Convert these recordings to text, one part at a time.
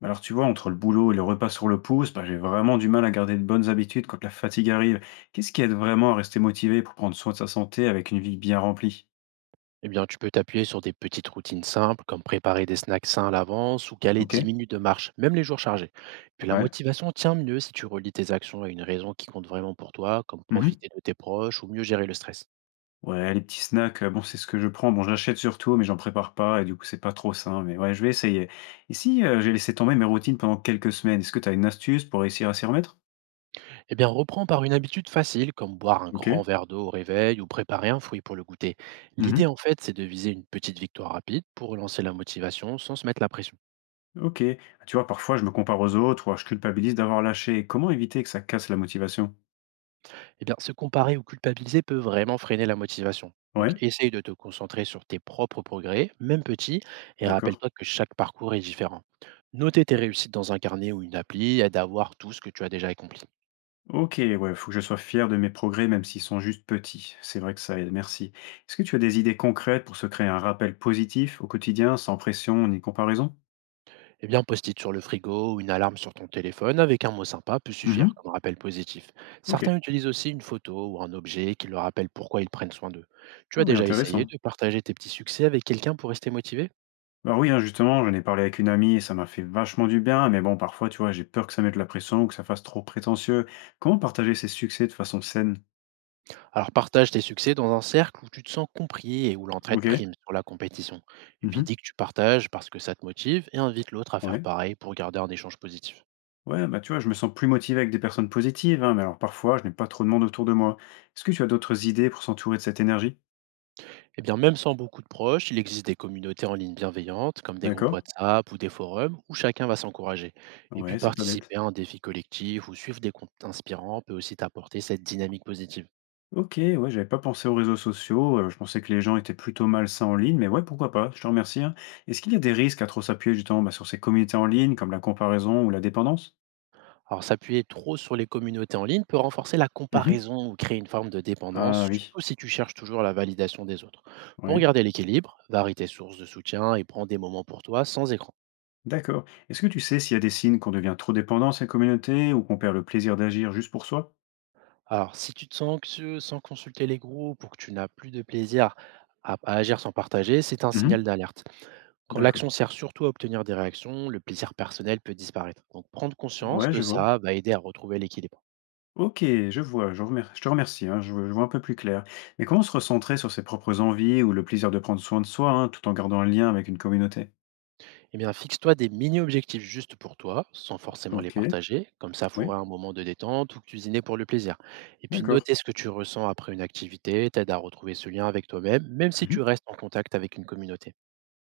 Bah alors tu vois, entre le boulot et le repas sur le pouce, j'ai vraiment du mal à garder de bonnes habitudes quand la fatigue arrive. Qu'est-ce qui aide vraiment à rester motivé pour prendre soin de sa santé avec une vie bien remplie? Eh bien, tu peux t'appuyer sur des petites routines simples, comme préparer des snacks sains à l'avance ou caler Ok? 10 minutes de marche, même les jours chargés. Puis la Ouais. motivation tient mieux si tu relis tes actions à une raison qui compte vraiment pour toi, comme Mhm. profiter de tes proches ou mieux gérer le stress. Ouais, les petits snacks, bon, c'est ce que je prends. Bon, j'achète surtout, mais j'en prépare pas et du coup, c'est pas trop sain. Mais ouais, je vais essayer. Et si j'ai laissé tomber mes routines pendant quelques semaines, est-ce que tu as une astuce pour réussir à s'y remettre? Eh bien, reprends par une habitude facile, comme boire un Ok. grand verre d'eau au réveil ou préparer un fruit pour le goûter. L'idée, Mhm. en fait, c'est de viser une petite victoire rapide pour relancer la motivation sans se mettre la pression. Ok. Ah, tu vois, parfois, je me compare aux autres ou alors je culpabilise d'avoir lâché. Comment éviter que ça casse la motivation? Eh bien, se comparer ou culpabiliser peut vraiment freiner la motivation. Donc, Ouais, essaye de te concentrer sur tes propres progrès, même petits, et d'accord. rappelle-toi que chaque parcours est différent. Noter tes réussites dans un carnet ou une appli aide à voir tout ce que tu as déjà accompli. OK, ouais, faut que je sois fier de mes progrès, même s'ils sont juste petits. C'est vrai que ça aide, merci. Est-ce que tu as des idées concrètes pour se créer un rappel positif au quotidien, sans pression ni comparaison? Eh bien, un post-it sur le frigo ou une alarme sur ton téléphone avec un mot sympa peut Mhm. suffire comme rappel positif. Certains OK. utilisent aussi une photo ou un objet qui leur rappelle pourquoi ils prennent soin d'eux. Tu Ah as oui, déjà essayé intéressant. de partager tes petits succès avec quelqu'un pour rester motivé? Bah oui, hein, justement, j'en ai parlé avec une amie et ça m'a fait vachement du bien, mais bon, parfois, tu vois, j'ai peur que ça mette la pression ou que ça fasse trop prétentieux. Comment partager ses succès de façon saine? Alors partage tes succès dans un cercle où tu te sens compris et où l'entraide OK. prime sur la compétition. Et puis dis Mhm. que tu partages parce que ça te motive et invite l'autre à faire Ouais. pareil pour garder un échange positif. Ouais, bah tu vois, je me sens plus motivé avec des personnes positives, hein, mais alors parfois, je n'ai pas trop de monde autour de moi. Est-ce que tu as d'autres idées pour s'entourer de cette énergie? Et bien même sans beaucoup de proches, il existe des communautés en ligne bienveillantes comme des groupes D'accord? WhatsApp ou des forums où chacun va s'encourager. Et puis Ouais, c'est pas bête. participer à un défi collectif ou suivre des comptes inspirants peut aussi t'apporter cette dynamique positive. OK, ouais, j'avais pas pensé aux réseaux sociaux, je pensais que les gens étaient plutôt malsains en ligne, mais ouais, pourquoi pas, je te remercie, hein. Est-ce qu'il y a des risques à trop s'appuyer justement, bah, sur ces communautés en ligne, comme la comparaison ou la dépendance? Alors, s'appuyer trop sur les communautés en ligne peut renforcer la Mmh. comparaison ou créer une forme de Ah dépendance, oui, surtout si tu cherches toujours la validation des autres. Pour ouais, garder l'équilibre, varie tes sources de soutien et prends des moments pour toi sans écran. d'accord. Est-ce que tu sais s'il y a des signes qu'on devient trop dépendant à ces communautés ou qu'on perd le plaisir d'agir juste pour soi? Alors, si tu te sens anxieux sans consulter les groupes ou que tu n'as plus de plaisir à agir sans partager, c'est un Mmh. signal d'alerte. Quand l'action D'accord. sert surtout à obtenir des réactions, le plaisir personnel peut disparaître. Donc, prendre conscience Ouais, de je vois. ça va aider à retrouver l'équilibre. OK, je vois, je te remercie, hein, je vois un peu plus clair. Mais comment se recentrer sur ses propres envies ou le plaisir de prendre soin de soi, hein, tout en gardant un lien avec une communauté? Eh bien, fixe-toi des mini-objectifs juste pour toi, sans forcément les OK, partager, comme ça oui, fourrer un moment de détente ou cuisiner pour le plaisir. Et puis d'accord. noter ce que tu ressens après une activité t'aide à retrouver ce lien avec toi-même, même si Mmh. tu restes en contact avec une communauté.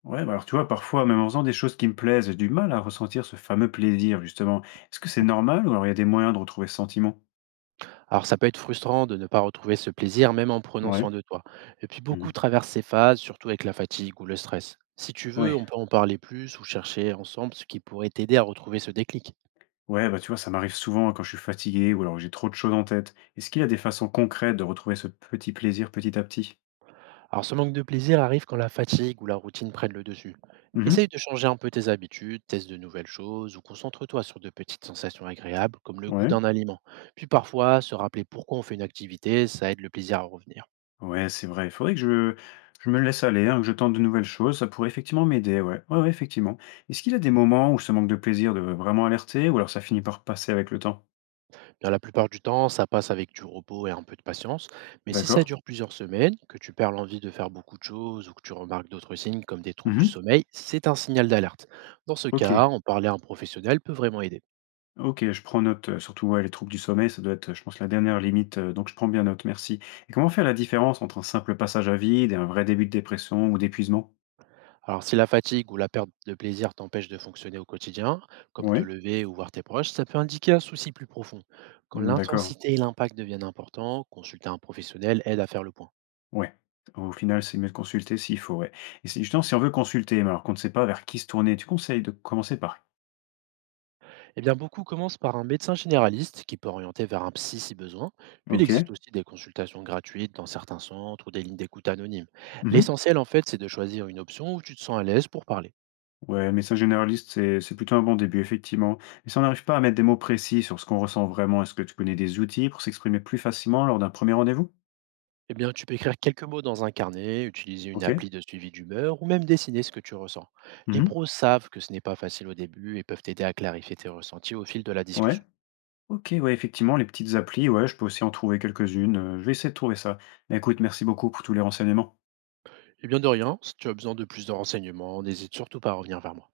Ouais, bah, alors, tu vois, parfois, même en faisant des choses qui me plaisent, j'ai du mal à ressentir ce fameux plaisir, justement. Est-ce que c'est normal ou alors il y a des moyens de retrouver ce sentiment? Alors ça peut être frustrant de ne pas retrouver ce plaisir, même en prenant soin Ouais. de toi. Et puis Mmh. beaucoup traversent ces phases, surtout avec la fatigue ou le stress. Si tu veux, Ouais. on peut en parler plus ou chercher ensemble ce qui pourrait t'aider à retrouver ce déclic. Ouais, bah, tu vois, ça m'arrive souvent quand je suis fatigué ou alors j'ai trop de choses en tête. Est-ce qu'il y a des façons concrètes de retrouver ce petit plaisir petit à petit? Alors ce manque de plaisir arrive quand la fatigue ou la routine prennent le dessus. Mmh. Essaye de changer un peu tes habitudes, teste de nouvelles choses ou concentre-toi sur de petites sensations agréables comme le goût Ouais. d'un aliment. Puis parfois, se rappeler pourquoi on fait une activité, ça aide le plaisir à revenir. Ouais, c'est vrai. Il faudrait que je me laisse aller, hein, que je tente de nouvelles choses. Ça pourrait effectivement m'aider, ouais. Ouais, ouais, effectivement. Est-ce qu'il y a des moments où ce manque de plaisir de vraiment alerter ou alors ça finit par passer avec le temps? Bien, la plupart du temps, ça passe avec du repos et un peu de patience, mais si ça D'accord. dure plusieurs semaines, que tu perds l'envie de faire beaucoup de choses ou que tu remarques d'autres signes comme des troubles du Mmh. sommeil, c'est un signal d'alerte. Dans ce OK, cas, en parler à un professionnel peut vraiment aider. OK, je prends note, surtout, ouais, les troubles du sommeil, ça doit être, je pense, la dernière limite, donc je prends bien note, merci. Et comment faire la différence entre un simple passage à vide et un vrai début de dépression ou d'épuisement? Alors, si la fatigue ou la perte de plaisir t'empêche de fonctionner au quotidien, comme te Ouais? lever ou voir tes proches, ça peut indiquer un souci plus profond. Quand Mmh, d'accord. l'intensité et l'impact deviennent importants, consulter un professionnel aide à faire le point. Ouais. Au final, c'est mieux de consulter s'il faut, ouais. Et si justement, si on veut consulter, mais alors qu'on ne sait pas vers qui se tourner, tu conseilles de commencer par Eh bien, beaucoup commencent par un médecin généraliste qui peut orienter vers un psy si besoin. Puis, il existe OK. aussi des consultations gratuites dans certains centres ou des lignes d'écoute anonymes. Mmh. L'essentiel, en fait, c'est de choisir une option où tu te sens à l'aise pour parler. Ouais, médecin généraliste, c'est plutôt un bon début, effectivement. Mais si on n'arrive pas à mettre des mots précis sur ce qu'on ressent vraiment, est-ce que tu connais des outils pour s'exprimer plus facilement lors d'un premier rendez-vous? Eh bien, tu peux écrire quelques mots dans un carnet, utiliser une OK. appli de suivi d'humeur ou même dessiner ce que tu ressens. Les Mmh. pros savent que ce n'est pas facile au début et peuvent t'aider à clarifier tes ressentis au fil de la Ouais. discussion. OK, ouais, effectivement, les petites applis, ouais, je peux aussi en trouver quelques-unes, je vais essayer de trouver ça. Mais écoute, merci beaucoup pour tous les renseignements. Eh bien, de rien, si tu as besoin de plus de renseignements, n'hésite surtout pas à revenir vers moi.